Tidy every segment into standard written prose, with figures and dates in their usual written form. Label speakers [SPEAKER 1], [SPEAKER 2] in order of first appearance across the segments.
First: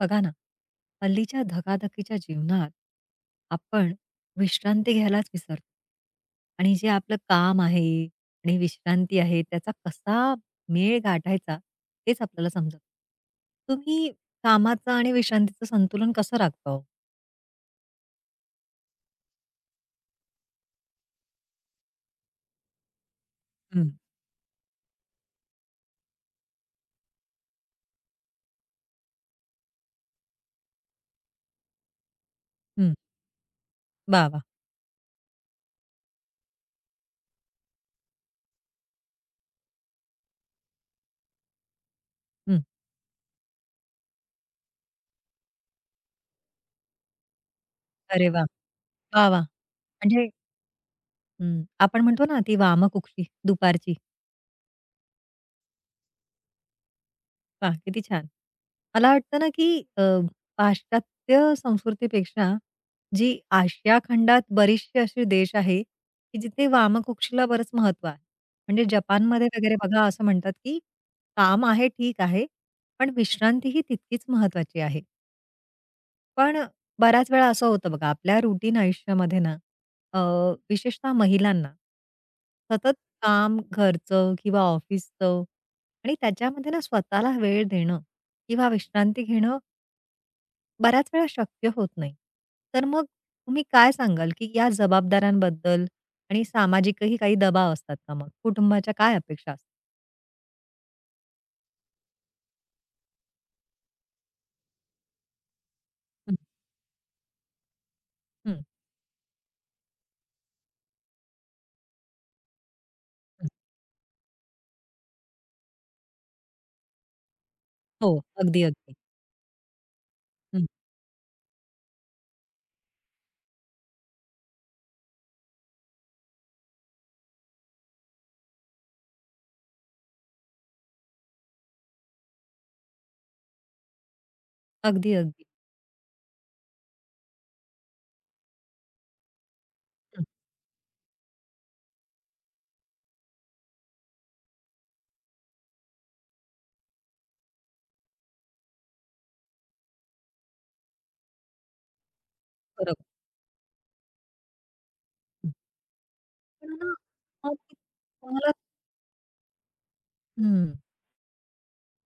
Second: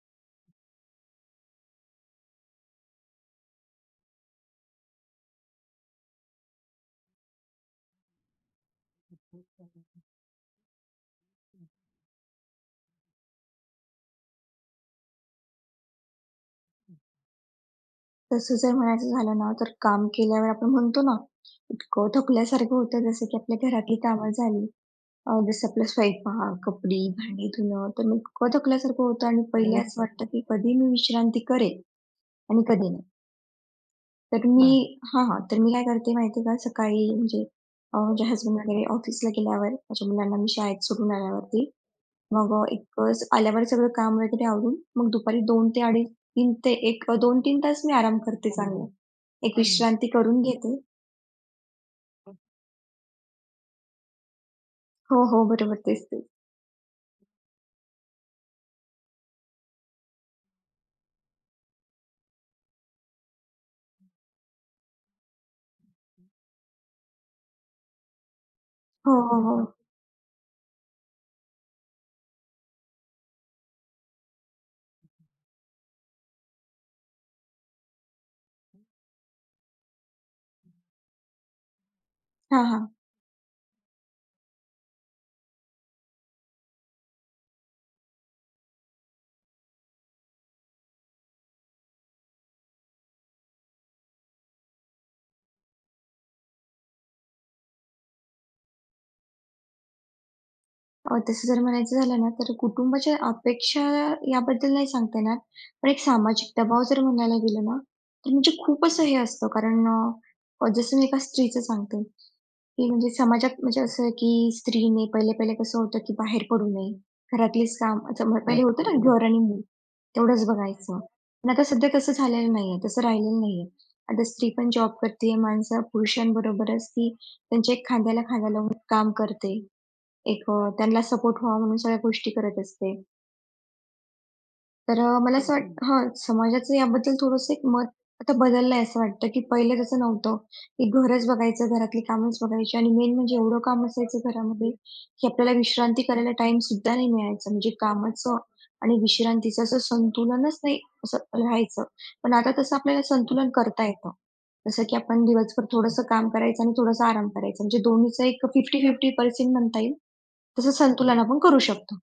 [SPEAKER 1] बघा ना, हल्लीच्या धकाधकीच्या जीवनात आपण विश्रांती घ्यायलाच विसरतो. आणि जे आपलं काम आहे आणि विश्रांती आहे त्याचा कसा मेळ गाठायचा तेच आपल्याला समजत नाही. तुम्ही कामाचं आणि विश्रांतीचं संतुलन कसं राखता हो?
[SPEAKER 2] तसं जर म्हणायचं झालं ना, तर काम केल्यावर आपण म्हणतो ना, इतकं थकल्यासारखं होतं जसं की आपल्या
[SPEAKER 1] हं,
[SPEAKER 2] घरातली कामं झाली. जसं आपला स्वयंपाक, कपडी, भांडी धुणं, तर मग इतकं थकल्यासारखं होतं आणि पहिले हो. असं वाटतं की कधी मी विश्रांती करेल आणि कधी
[SPEAKER 1] हं.
[SPEAKER 2] नाही.
[SPEAKER 1] वाह! वाह!
[SPEAKER 2] तर मी बरं. हां, हां. तर मी काय करते माहिती आहे का, सकाळी म्हणजे माझे हसबंड वगैरे ऑफिसला गेल्यावर, माझ्या मुलांना मी शाळेत सोडून आल्यावरती मग
[SPEAKER 1] हं.
[SPEAKER 2] आल्यावर सगळं काम वगैरे आवरून मग दुपारी 2 ते 2:30 ते 1 2-3 तास मी आराम
[SPEAKER 1] अरे वाह!
[SPEAKER 2] करते चांगला.
[SPEAKER 1] वाह! वाह!
[SPEAKER 2] एक अरे! विश्रांती
[SPEAKER 1] म्हणजे
[SPEAKER 2] करून घेते.
[SPEAKER 1] हं, आपण म्हणतो ना ती वामकुक्षी दुपारची.
[SPEAKER 2] हो, हो. बरोबर. तेच, तेच.
[SPEAKER 1] वाह! किती छान. मला वाटतं ना, की पाश्चात्य संस्कृतीपेक्षा जी आशिया खंडात बरेचसे असे देश आहे, की जिथे वामकुक्षीला बरंच महत्त्व आहे. म्हणजे
[SPEAKER 2] हो, हो,
[SPEAKER 1] जपानमध्ये
[SPEAKER 2] हो.
[SPEAKER 1] वगैरे बघा असं म्हणतात, की काम आहे ठीक आहे, पण विश्रांती ही तितकीच महत्त्वाची आहे. पण बऱ्याच वेळा असं होतं बघा, आपल्या रुटीन आयुष्यामध्ये ना, अ, विशेषतः महिलांना
[SPEAKER 2] हां, हां.
[SPEAKER 1] सतत काम, घरचं किंवा ऑफिसचं आणि त्याच्यामध्ये ना स्वतःला वेळ देणं किंवा विश्रांती घेणं बऱ्याच वेळा शक्य होत नाही. तर मग तुम्ही काय सांगाल, की या जबाबदाऱ्यांबद्दल आणि सामाजिकही काही दबाव असतात का मग? कुटुंबाच्या काय अपेक्षा असतात?
[SPEAKER 2] तसं जर म्हणायचं झालं ना, तर कुटुंबाच्या अपेक्षा याबद्दल नाही सांगता येणार. पण एक
[SPEAKER 1] हं,
[SPEAKER 2] सामाजिक दबाव जर म्हणायला गेलं ना, तर म्हणजे
[SPEAKER 1] हं.
[SPEAKER 2] खूप असं हे असतं कारण जसं मी एका स्त्रीचं सांगते. की म्हणजे
[SPEAKER 1] हं.
[SPEAKER 2] समाजात म्हणजे असं आहे की स्त्रीने पहिले-पहिले कसं होतं की बाहेर पडू नये. घरातलीच काम
[SPEAKER 1] हो,
[SPEAKER 2] अच्छा मग हं, पहिले
[SPEAKER 1] अगदी,
[SPEAKER 2] होतं ना
[SPEAKER 1] अगदी.
[SPEAKER 2] हं. घर आणि मूल तेवढंच
[SPEAKER 1] हं.
[SPEAKER 2] बघायचं. हो. पण आता सध्या तसं झालेलं नाहीये, तसं राहिलेलं नाहीये. आता स्त्री पण जॉब करते, माणसं पुरुषांबरोबरच ती त्यांच्या एक खांद्याला खांदा लावून काम करते. त्यांना सपोर्ट व्हावा म्हणून सगळ्या गोष्टी करत असते. तर
[SPEAKER 1] अगदी,
[SPEAKER 2] मला
[SPEAKER 1] अगदी.
[SPEAKER 2] असं वाट हां, समाजाचं याबद्दल थोडंसं एक मत आता बदललंय असं वाटतं, की पहिले तसं
[SPEAKER 1] हं,
[SPEAKER 2] नव्हतं, की घरच बघायचं, घरातली कामच बघायची आणि मेन म्हणजे एवढं काम असायचं घरामध्ये, की आपल्याला विश्रांती करायला टाईमसुद्धा नाही मिळायचा. म्हणजे कामाचं आणि विश्रांतीचं असं संतुलनच नाही असं राहायचं. पण आता तसं आपल्याला
[SPEAKER 1] बरोबर.
[SPEAKER 2] संतुलन करता येतं. जसं की आपण
[SPEAKER 1] हं.
[SPEAKER 2] दिवसभर थोडंसं काम करायचं आणि
[SPEAKER 1] पण ना,
[SPEAKER 2] थोडासा आराम
[SPEAKER 1] मग
[SPEAKER 2] करायचा. म्हणजे दोन्हीचं एक
[SPEAKER 1] तुम्हाला
[SPEAKER 2] 50-50% म्हणता येईल. तसं
[SPEAKER 1] हं.
[SPEAKER 2] संतुलन आपण करू शकतो.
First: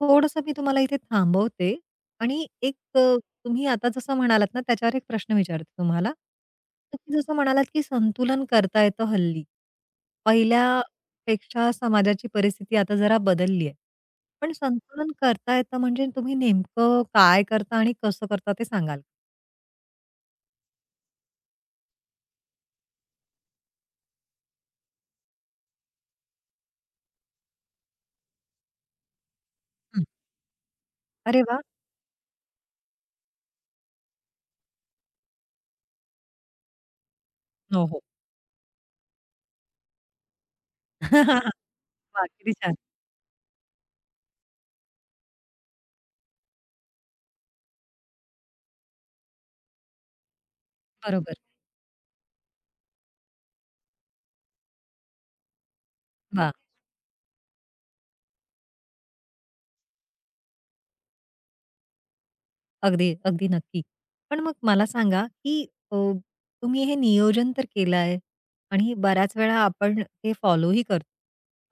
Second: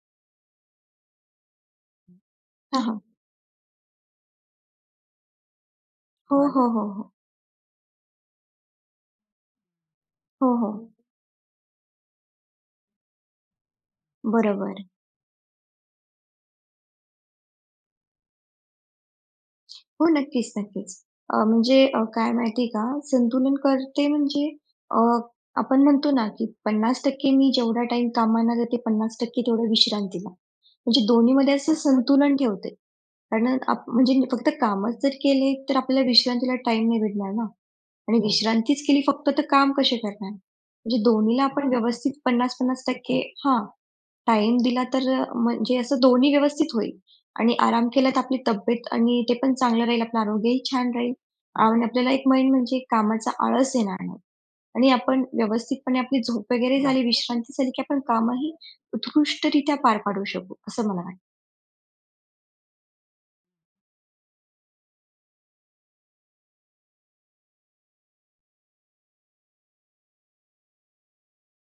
[SPEAKER 1] थोडंसं मी तुम्हाला इथे थांबवते आणि एक
[SPEAKER 2] हां, हां.
[SPEAKER 1] तुम्ही आता जसं म्हणालात ना, त्याच्यावर एक प्रश्न विचारते तुम्हाला.
[SPEAKER 2] हो, हो, हो, हो.
[SPEAKER 1] तुम्ही जसं म्हणालात, की संतुलन करता येतं हल्ली.
[SPEAKER 2] हो, हो.
[SPEAKER 1] पहिल्यापेक्षा समाजाची परिस्थिती आता जरा बदलली आहे. पण
[SPEAKER 2] बरोबर.
[SPEAKER 1] संतुलन करता येतं म्हणजे तुम्ही नेमकं काय करता आणि कसं करता ते सांगाल?
[SPEAKER 2] हो, नक्कीच, नक्कीच. काय माहिती का, संतुलन करते म्हणजे अ, आपण म्हणतो ना, की 50% मी जेवढा टाइम कामाला जाते 50% तेवढं
[SPEAKER 1] हं.
[SPEAKER 2] विश्रांतीला. म्हणजे
[SPEAKER 1] अरे
[SPEAKER 2] दोन्हीमध्ये
[SPEAKER 1] वाह!
[SPEAKER 2] असं संतुलन ठेवते. कारण आप म्हणजे फक्त कामच जर केले, तर आपल्याला विश्रांतीला टाईम नाही भेटणार ना
[SPEAKER 1] हो, हो.
[SPEAKER 2] आणि हो. विश्रांतीच केली फक्त तर काम कसे करणार? म्हणजे दोन्हीला आपण व्यवस्थित
[SPEAKER 1] वाह! किती छान.
[SPEAKER 2] 50-50% हां. टाईम दिला तर म्हणजे असं दोन्ही व्यवस्थित होईल आणि आराम केला तर आपली तब्येत आणि ते पण चांगलं राहील, आपलं आरोग्यही छान राहील
[SPEAKER 1] बरोबर.
[SPEAKER 2] आणि आपल्याला एक मेन म्हणजे कामाचा आळस येणार नाही आणि आपण व्यवस्थितपणे आपली झोप
[SPEAKER 1] वाह!
[SPEAKER 2] वगैरे झाली, विश्रांती झाली, की आपण कामही उत्कृष्टरित्या पार पाडू शकू, असं मला वाटतं.
[SPEAKER 1] अगदी, अगदी नक्की. पण मग मला सांगा, की अ, तुम्ही हे नियोजन तर केलं आहे आणि बऱ्याच वेळा आपण ते फॉलोही करतो.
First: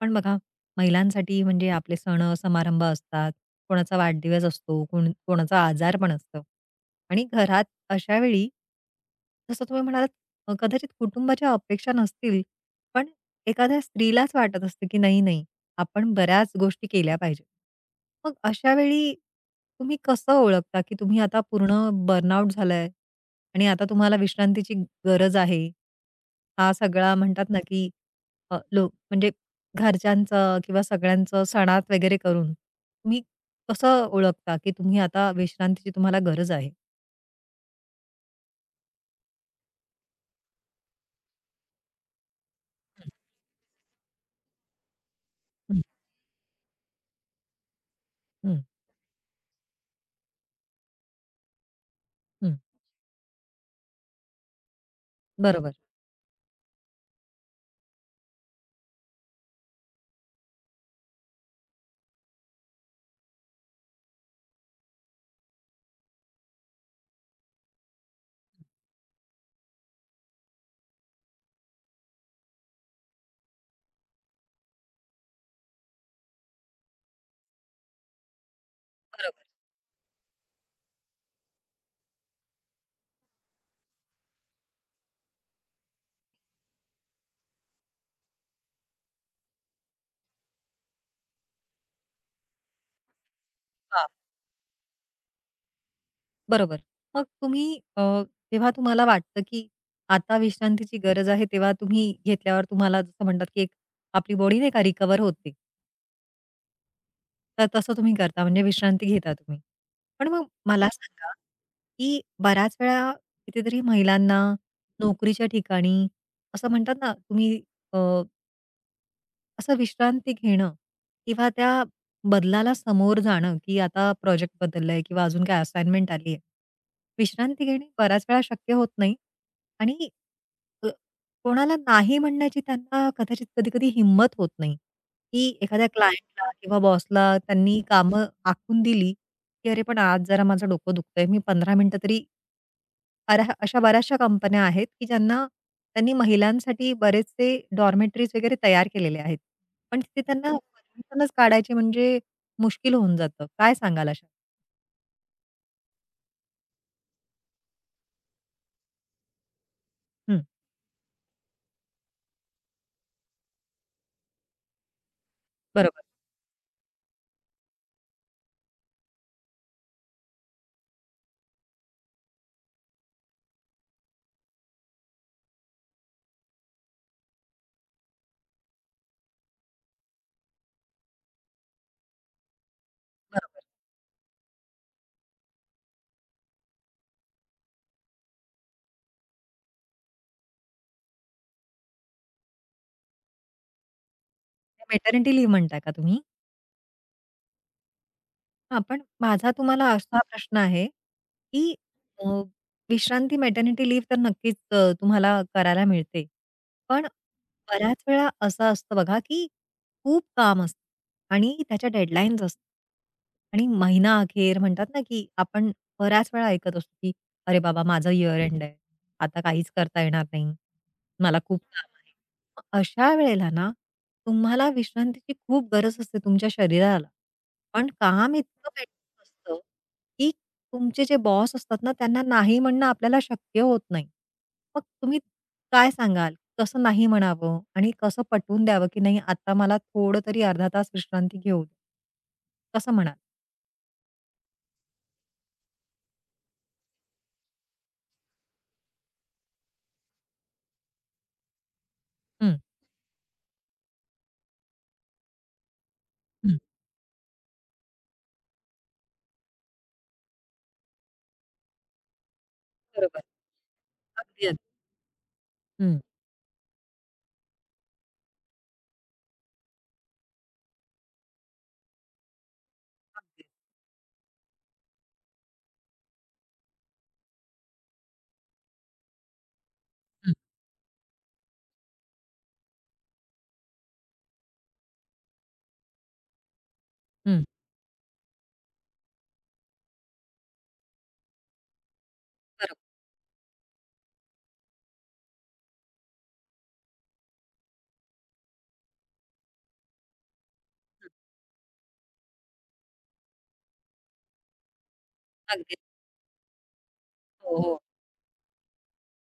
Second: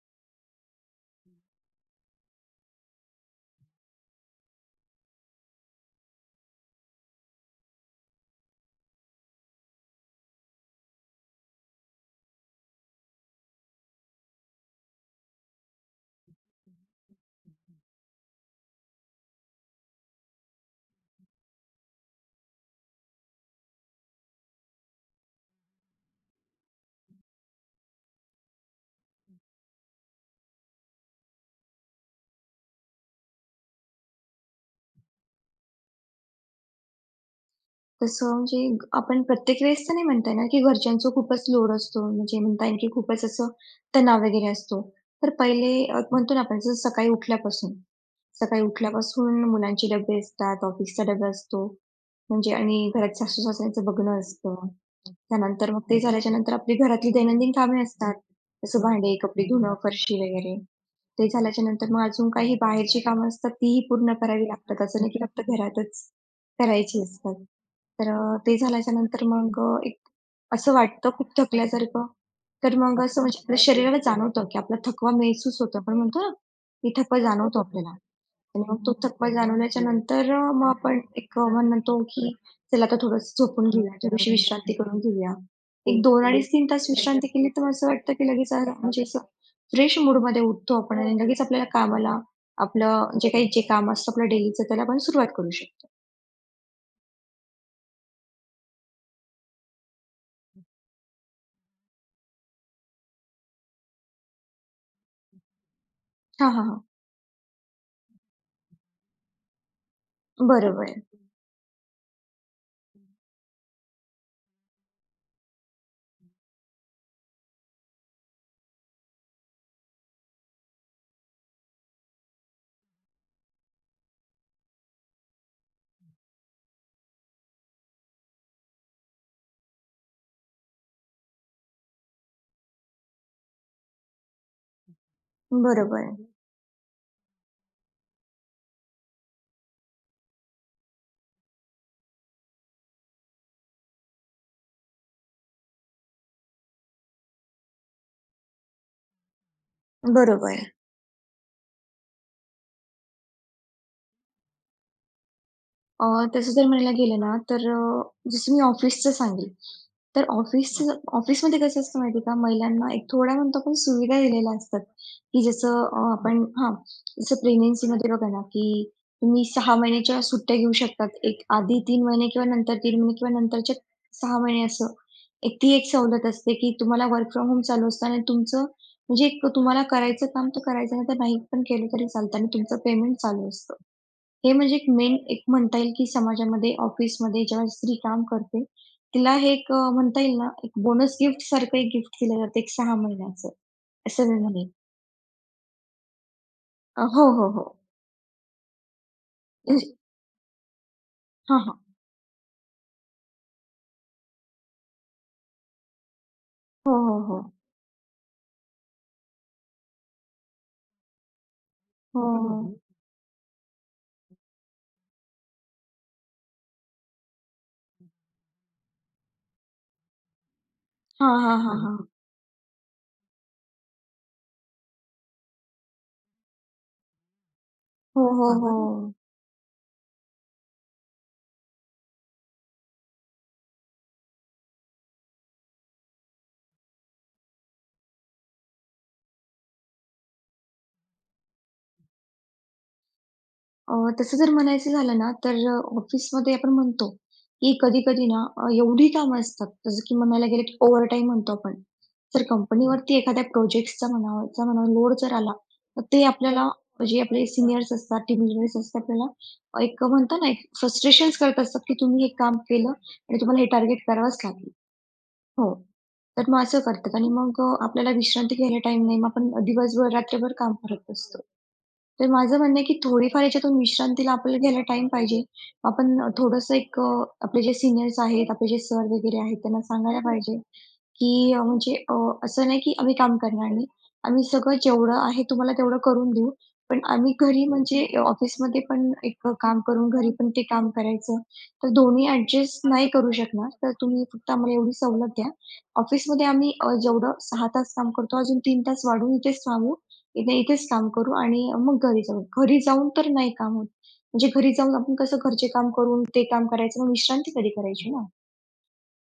[SPEAKER 1] पण बघा, महिलांसाठी म्हणजे आपले सण-समारंभ असतात, कोणाचा वाढदिवस असतो, कोण कोणाचा आजार पण असतं आणि घरात अशा वेळी जसं तुम्ही म्हणालात कदाचित कुटुंबाच्या अपेक्षा नसतील, पण एखाद्या स्त्रीलाच वाटत असतं, की नाही, नाही, आपण बऱ्याच गोष्टी केल्या पाहिजेत. मग अशा वेळी तुम्ही कसं ओळखता, की तुम्ही आता पूर्ण बर्नआउट झालाय आणि आता तुम्हाला विश्रांतीची गरज आहे? हा सगळा म्हणतात ना, की लो म्हणजे घरच्यांचं किंवा सगळ्यांचं सणात वगैरे करून तुम्ही कसं ओळखता, की तुम्ही आता विश्रांतीची तुम्हाला गरज आहे?
[SPEAKER 2] तसं म्हणजे आपण प्रत्येक वेळेस तर नाही म्हणता येणार, की घरच्यांचा खूपच लोड असतो. म्हणजे म्हणता येईल, की खूपच असं तणाव वगैरे असतो. तर पहिले
[SPEAKER 1] हं,
[SPEAKER 2] म्हणतो ना आपण जसं सकाळी उठल्यापासून. सकाळी
[SPEAKER 1] हं,
[SPEAKER 2] उठल्यापासून मुलांचे डबे असतात, ऑफिसचा डबा असतो. म्हणजे
[SPEAKER 1] हं.
[SPEAKER 2] आणि घरात सासू-सासऱ्यांचं बघणं असतं. त्यानंतर
[SPEAKER 1] बरोबर,
[SPEAKER 2] मग ते झाल्याच्यानंतर आपली घरातली दैनंदिन कामे असतात. जसं भांडे, कपडे धुणं, फरशी वगैरे. ते झाल्याच्यानंतर मग अजून काही बाहेरची कामं असतात, तीही पूर्ण करावी लागतात. असं नाही की फक्त घरातच करायची असतात. तर ते झाल्याच्या नंतर मग एक असं वाटतं खूप थकल्यासारखं. तर मग असं म्हणजे आपल्या शरीराला जाणवतं, की आपला थकवा महसूस होतो. आपण म्हणतो ना, की थकवा जाणवतो आपल्याला आणि मग तो थकवा
[SPEAKER 1] बरोबर.
[SPEAKER 2] जाणवल्याच्या नंतर मग आपण मन म्हणतो, की चला आता थोडंसं झोपून घेऊया, थोडीशी विश्रांती करून घेऊया. एक 2 अडीच-3 तास विश्रांती केली तर असं वाटतं, की लगेच म्हणजे असं फ्रेश मूडमध्ये उठतो आपण आणि लगेच आपल्याला कामाला आपलं जे काम असतं आपलं डेलीचं त्याला आपण सुरुवात करू शकतो.
[SPEAKER 1] बरोबर. मग तुम्ही अ, तेव्हा तुम्हाला वाटतं, की आता विश्रांतीची गरज आहे, तेव्हा तुम्ही घेतल्यावर तुम्हाला जसं म्हणतात, की एक आपली बॉडी नाही का रिकव्हर होते.
[SPEAKER 2] हां, हां, हां.
[SPEAKER 1] तर तसं तुम्ही करता म्हणजे विश्रांती घेता तुम्ही. पण मग मला
[SPEAKER 2] बरोबर.
[SPEAKER 1] सांगा, की बऱ्याच वेळा कितीतरी महिलांना नोकरीच्या ठिकाणी असं म्हणतात ना, तुम्ही असं विश्रांती घेणं किंवा त्या बदलाला समोर जाणं, की आता प्रोजेक्ट बदललाय किंवा अजून काही असाइनमेंट आलीये. विश्रांती घेणे बऱ्याच वेळा शक्य होत नाही आणि अ, कोणाला नाही म्हणण्याची त्यांना कदाचित कधी-कधी हिंमत होत नाही, की एखाद्या हो.
[SPEAKER 2] बरोबर,
[SPEAKER 1] क्लायंटला किंवा बॉसला त्यांनी कामं आखून दिली, की "अरे, पण आज जरा माझं डोकं दुखतंय, मी 15 मिनिटं तरी अरा अशा बऱ्याचशा कंपन्या आहेत, की ज्यांना त्यांनी महिलांसाठी बरेचसे डॉर्मेटरीज वगैरे तयार केलेले आहेत. पण तिथे त्यांना
[SPEAKER 2] बरोबर.
[SPEAKER 1] ऍडमिशनच काढायची म्हणजे मुश्किल होऊन जातं. काय सांगाल अशा?
[SPEAKER 2] अ, तसं जर म्हणायला गेलं ना, तर जसं मी ऑफिसचं सांगेल, तर
[SPEAKER 1] हं,
[SPEAKER 2] ऑफिसमध्ये कसं असतं माहिती का, महिलांना एक थोड्या म्हणतो आपण सुविधा दिलेल्या असतात, की जसं
[SPEAKER 1] बरोबर,
[SPEAKER 2] आपण हां, जसं प्रेग्नन्सीमध्ये बघा ना, की तुम्ही 6 महिन्याच्या सुट्ट्या घेऊ शकतात. एक आधी 3 महिने किंवा नंतर 3 महिने किंवा नंतरचे 6 महिने असं. एक ती एक सवलत असते, की तुम्हाला वर्क फ्रॉम होम चालू असतं आणि तुमचं म्हणजे एक तुम्हाला करायचं काम तर करायचं, नाही तर नाही पण केलं तरी चालतं आणि तुमचं पेमेंट चालू
[SPEAKER 1] बरोबर.
[SPEAKER 2] असतं. हे म्हणजे एक मेन एक म्हणता येईल, की समाजामध्ये ऑफिसमध्ये ज्यावेळेस स्त्री काम करते, तिला हे म्हणता येईल ना, एक बोनस गिफ्टसारखं एक गिफ्ट दिलं जातं एक 6 महिन्याचं, असं मी म्हणेन.
[SPEAKER 1] मेटर्निटी लीव्ह म्हणताय का तुम्ही?
[SPEAKER 2] हो, हो, हो.
[SPEAKER 1] हां, पण माझा तुम्हाला
[SPEAKER 2] म्हणजे
[SPEAKER 1] असा प्रश्न आहे,
[SPEAKER 2] हां,
[SPEAKER 1] की
[SPEAKER 2] हां.
[SPEAKER 1] अ, विश्रांती मॅटर्निटी लीव्ह तर नक्कीच तुम्हाला करायला मिळते.
[SPEAKER 2] हो,
[SPEAKER 1] पण
[SPEAKER 2] हो, हो.
[SPEAKER 1] बऱ्याच वेळा असं असतं बघा, की खूप काम असतं आणि त्याच्या
[SPEAKER 2] हो,
[SPEAKER 1] डेडलाईन्स
[SPEAKER 2] हो.
[SPEAKER 1] असतात.
[SPEAKER 2] ना?
[SPEAKER 1] आणि महिना अखेर म्हणतात ना, की आपण बऱ्याच वेळा ऐकत असतो, की "अरे बाबा माझं इयर एंड आहे. आता काहीच करता येणार नाही.
[SPEAKER 2] हां,
[SPEAKER 1] मला
[SPEAKER 2] हां,
[SPEAKER 1] खूप काम
[SPEAKER 2] हां,
[SPEAKER 1] आहे." मग अशा वेळेला ना, तुम्हाला विश्रांतीची खूप गरज असते तुमच्या शरीराला. पण
[SPEAKER 2] हो,
[SPEAKER 1] काम
[SPEAKER 2] हो,
[SPEAKER 1] इतकं
[SPEAKER 2] हो.
[SPEAKER 1] पेंडिंग असतं, की तुमचे जे बॉस असतात ना, त्यांना नाही म्हणणं आपल्याला शक्य होत नाही. मग तुम्ही काय सांगाल? कसं नाही म्हणावं आणि कसं पटवून द्यावं, की नाही आता मला थोडं तरी अर्धा तास विश्रांती घेऊ दे? कसं म्हणाल?
[SPEAKER 2] अ, तसं जर म्हणायचं झालं ना, तर ऑफिसमध्ये आपण म्हणतो, की कधी-कधी ना एवढी कामं असतात, जसं की म्हणायला गेलं की ओव्हरटाईम म्हणतो आपण. जर
[SPEAKER 1] हं.
[SPEAKER 2] कंपनीवरती एखाद्या प्रोजेक्ट्सचा म्हणावाचा म्हणा लोड जर आला, तर ते
[SPEAKER 1] हं.
[SPEAKER 2] आपल्याला जे आपले सीनियर्स असतात, टीम लिडर्स असतात, आपल्याला एक म्हणतो ना, एक फ्रस्ट्रेशन्स करत असतात, की तुम्ही हे काम केलं
[SPEAKER 1] बरोबर.
[SPEAKER 2] आणि तुम्हाला हे टार्गेट करावंच
[SPEAKER 1] अगदी, अगदी.
[SPEAKER 2] लागेल. हो.
[SPEAKER 1] हं,
[SPEAKER 2] तर मग असं करतात आणि मग आपल्याला विश्रांती घ्यायला टाईम नाही. मग आपण दिवसभर, रात्रभर काम करत असतो. तर माझं म्हणणं आहे, की थोडीफार याच्यातून विश्रांतीला आपल्याला घ्यायला टाईम पाहिजे. आपण थोडंसं आपले जे सीनियर्स आहेत, आपले जे सर वगैरे आहेत त्यांना सांगायला
[SPEAKER 1] हं,
[SPEAKER 2] पाहिजे, की अ, म्हणजे अ, असं नाही की आम्ही काम करणार नाही. आम्ही सगळं जेवढं आहे तुम्हाला तेवढं करून देऊ. पण आम्ही
[SPEAKER 1] हं.
[SPEAKER 2] घरी म्हणजे ऑफिसमध्ये पण एक काम करून घरी पण ते काम करायचं. तर दोन्ही
[SPEAKER 1] बरोबर.
[SPEAKER 2] ॲडजस्ट नाही करू शकणार. तर तुम्ही फक्त आम्हाला एवढी सवलत द्या. ऑफिसमध्ये आम्ही जेवढं 6 तास काम करतो अजून 3 तास वाढवून इथेच थांबू. इथेच काम
[SPEAKER 1] हं.
[SPEAKER 2] करू आणि मग घरी जाऊ. घरी जाऊन तर नाही काम होत. म्हणजे घरी जाऊन आपण कसं घरचे
[SPEAKER 1] अगदी.
[SPEAKER 2] काम करून ते काम करायचं मग विश्रांती
[SPEAKER 1] हो,
[SPEAKER 2] कधी
[SPEAKER 1] हो.
[SPEAKER 2] करायची ना?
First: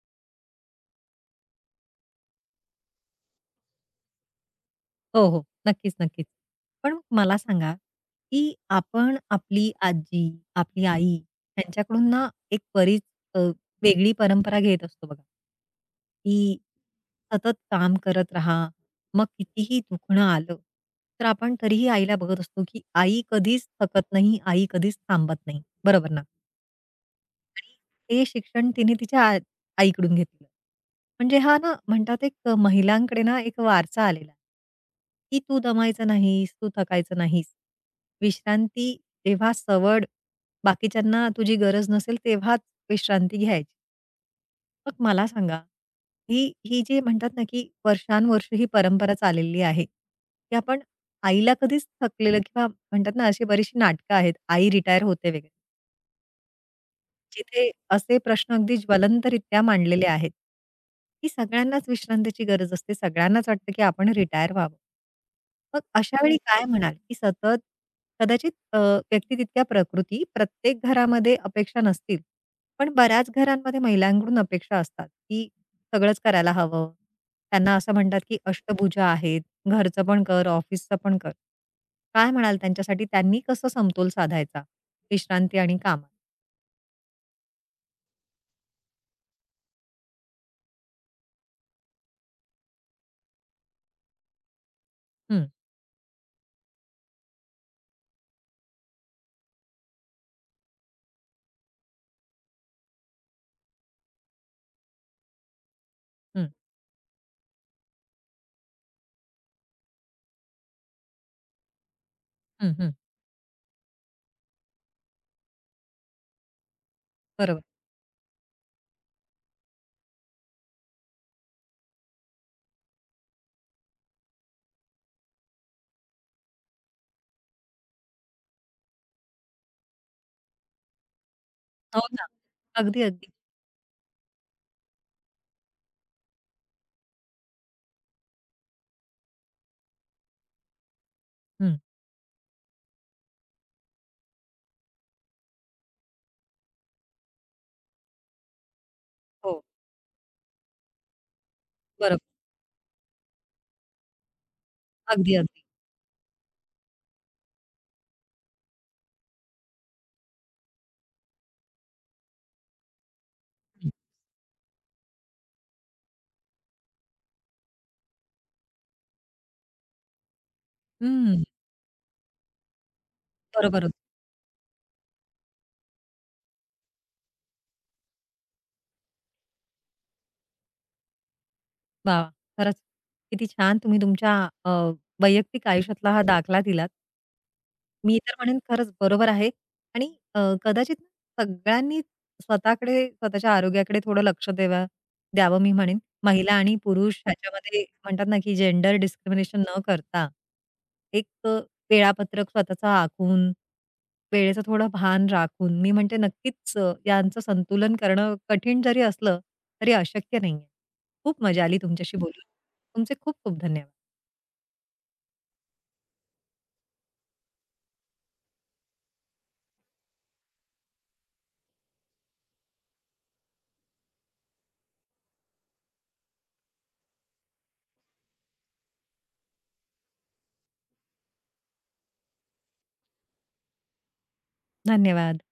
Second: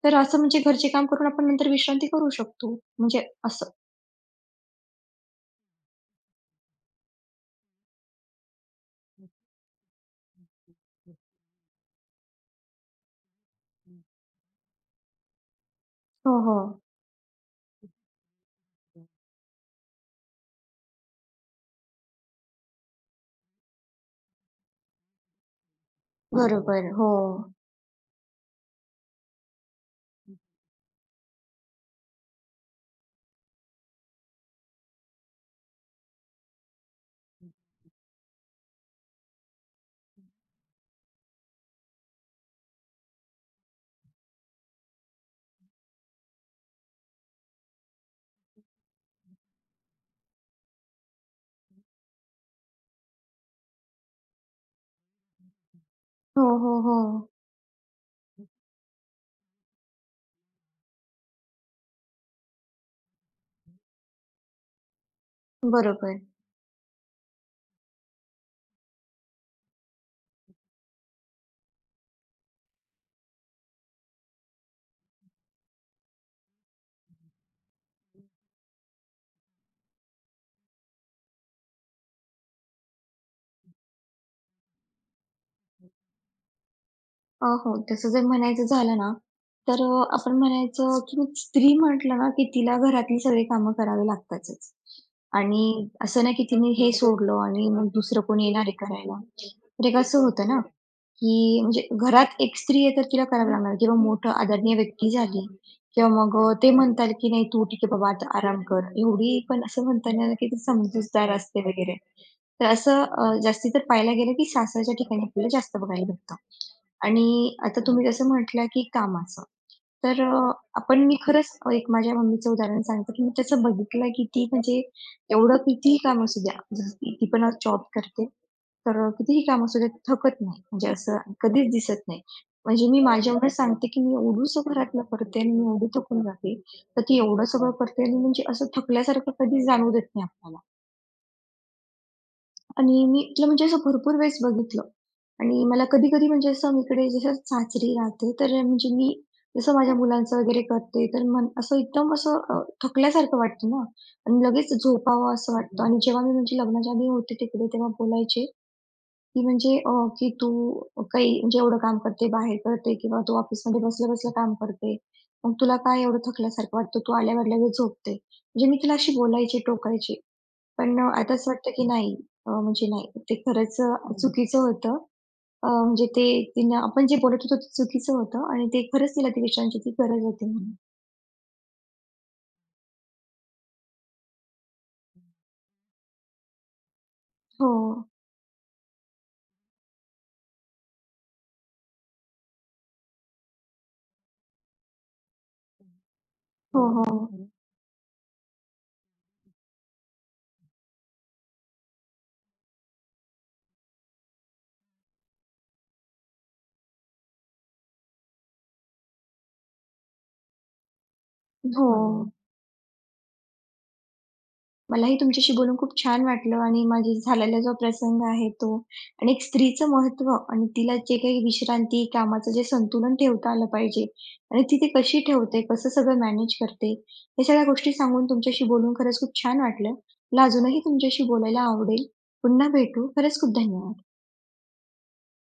[SPEAKER 2] तर असं म्हणजे घरचे काम करून आपण नंतर विश्रांती करू शकतो. म्हणजे असं.
[SPEAKER 1] हो, हो. नक्कीच, नक्कीच. पण मला सांगा, की आपण आपली आजी, आपली आई यांच्याकडून ना एक बरीच अ, वेगळी परंपरा घेत असतो बघा,
[SPEAKER 2] हो,
[SPEAKER 1] की
[SPEAKER 2] हो.
[SPEAKER 1] सतत काम करत राहा. मग कितीही दुखणं आलं, तर आपण तरीही आईला बघत असतो, की आई कधीच थकत नाही, आई कधीच थांबत नाही. बरोबर ना?
[SPEAKER 2] बरोबर. हो.
[SPEAKER 1] ते शिक्षण तिने तिच्या आईकडून घेतलं. म्हणजे हा ना म्हणतात एक महिलांकडे ना एक वारसा आलेला आहे, की तू दमायचं नाहीस, तू थकायचं नाहीस. विश्रांती तेव्हा सवड बाकीच्यांना तुझी गरज नसेल तेव्हाच विश्रांती घ्यायची. मग मला सांगा, ही ही जी म्हणतात ना, की वर्षानुवर्षे ही परंपरा चाललेली आहे, की आपण आईला कधीच थकलेलं किंवा म्हणतात ना, अशी बरीचशी नाटकं आहेत, आई रिटायर होते वगैरे.
[SPEAKER 2] हो, हो, हो.
[SPEAKER 1] जिथे असे प्रश्न अगदी ज्वलंतरित्या मांडलेले आहेत, की सगळ्यांनाच विश्रांतीची गरज असते. सगळ्यांनाच वाटतं, की आपण रिटायर व्हावं. मग अशा
[SPEAKER 2] बरोबर.
[SPEAKER 1] वेळी हो. काय म्हणाल, की सतत कदाचित व्यक्ती तितक्या प्रकृती प्रत्येक घरामध्ये अपेक्षा नसतील, पण बऱ्याच घरांमध्ये महिलांकडून अपेक्षा असतात, की सगळंच करायला हवं. त्यांना असं म्हणतात, की अष्टभुजा आहेत. घरचं पण कर, ऑफिसचं पण कर. काय म्हणाल त्यांच्यासाठी त्यांनी कसं समतोल साधायचा विश्रांती आणि कामात?
[SPEAKER 2] हो. तसं जर म्हणायचं झालं ना, तर आपण म्हणायचं की मग स्त्री म्हटलं ना, की तिला घरातली सगळी कामं करावी लागतातच. आणि असं नाही की तिने हे सोडलं आणि मग दुसरं कोणी येणार आहे करायला. तर एक असं होतं ना. की म्हणजे घरात एक स्त्री आहे तर तिला करावं लागणार किंवा मोठं आदरणीय व्यक्ती झाली किंवा मग
[SPEAKER 1] हं.
[SPEAKER 2] ते म्हणतात की "नाही तू ठीक आहे बाबा आता आराम कर." एवढी पण असं म्हणता येणार नाही की ती समजूतदार असते वगैरे. तर
[SPEAKER 1] हं, हं.
[SPEAKER 2] असं जास्ती तर पाहायला गेलं की सासरच्या ठिकाणी आपल्याला जास्त बघायला भेटतं. आणि
[SPEAKER 1] बरोबर.
[SPEAKER 2] आता तुम्ही जसं म्हटलं की कामाचं. तर आपण मी खरंच एक माझ्या मम्मीचं उदाहरण सांगते, की मी तसं बघितलं की ती म्हणजे एवढं कितीही काम असू द्या, जसं की ती पण आज जॉब करते. तर कितीही काम असू द्या, ती थकत नाही. म्हणजे असं कधीच
[SPEAKER 1] हो
[SPEAKER 2] दिसत नाही.
[SPEAKER 1] ना.
[SPEAKER 2] म्हणजे मी
[SPEAKER 1] अगदी, अगदी.
[SPEAKER 2] माझ्या एवढं सांगते, की मी एवढंसं घरातलं करते आणि मी एवढी थकून जाते. तर ती एवढं सगळं करते आणि म्हणजे असं थकल्यासारखं कधीच जाणवू देत नाही आपल्याला.
[SPEAKER 1] हं.
[SPEAKER 2] आणि मी इथलं म्हणजे असं भरपूर वेळेस बघितलं आणि मला कधी-कधी म्हणजे असं मी इकडे जसं सासरी राहते, तर म्हणजे मी
[SPEAKER 1] हो.
[SPEAKER 2] जसं माझ्या मुलांचं वगैरे करते, तर मन असं एकदम
[SPEAKER 1] बरोबर.
[SPEAKER 2] असं थकल्यासारखं वाटतं ना आणि लगेच झोपावं
[SPEAKER 1] अगदी,
[SPEAKER 2] असं
[SPEAKER 1] अगदी.
[SPEAKER 2] वाटतं आणि जेव्हा मी म्हणजे लग्नाच्या आधी होते तिकडे, तेव्हा बोलायचे, की की "तू काही म्हणजे एवढं काम करते, बाहेर करते किंवा तू ऑफिसमध्ये
[SPEAKER 1] हं.
[SPEAKER 2] बसल्या-बसल्या काम करते. मग तुला काय एवढं थकल्यासारखं वाटतं? तू आल्यावर लगेच झोपते." म्हणजे मी तिला अशी बोलायची, टोकायची. पण आता
[SPEAKER 1] हं.
[SPEAKER 2] असं वाटतं की नाही अ, म्हणजे नाही ते खरंच अ,
[SPEAKER 1] बरोबर.
[SPEAKER 2] हं. चुकीचं होतं. अ, म्हणजे ते तिने आपण जे बोलत होतो ते चुकीचं होतं आणि ते खरंच तिला त्या विषयांची ती गरज होती म्हणून.
[SPEAKER 1] वाह! वाह! खरंच किती छान तुम्ही तुमच्या अ, वैयक्तिक आयुष्यातला हा दाखला दिलात.
[SPEAKER 2] हो.
[SPEAKER 1] मी तर म्हणेन खरंच बरोबर आहे आणि कदाचित सगळ्यांनी स्वतःकडे, स्वतःच्या आरोग्याकडे थोडं लक्ष द्यावं मी म्हणेन. महिला आणि
[SPEAKER 2] हो, बरोबर
[SPEAKER 1] पुरुष
[SPEAKER 2] हो. आहे.
[SPEAKER 1] ह्याच्यामध्ये म्हणतात ना, की जेंडर डिस्क्रिमिनेशन न करता एक वेळापत्रक स्वतःचं आखून, वेळेचं थोडं भान राखून मी म्हणते नक्कीच यांचं संतुलन करणं कठीण जरी असलं, तरी अशक्य नाहीये. खूप मजा आली
[SPEAKER 2] हो.
[SPEAKER 1] तुमच्याशी
[SPEAKER 2] हो.
[SPEAKER 1] बोलून. तुमचे खूप खूप धन्यवाद.
[SPEAKER 2] मलाही तुमच्याशी बोलून खूप छान वाटलं आणि माझी झालेला जो प्रसंग आहे तो आणि एक स्त्रीचं महत्त्व आणि तिला जे काही विश्रांती, कामाचं जे संतुलन ठेवता आलं पाहिजे आणि ती ते कशी ठेवते, कसं सगळं मॅनेज करते, या सगळ्या गोष्टी सांगून तुमच्याशी बोलून खरंच खूप छान वाटलं. मला अजूनही तुमच्याशी बोलायला आवडेल. पुन्हा भेटू. खरंच खूप धन्यवाद.
[SPEAKER 1] धन्यवाद.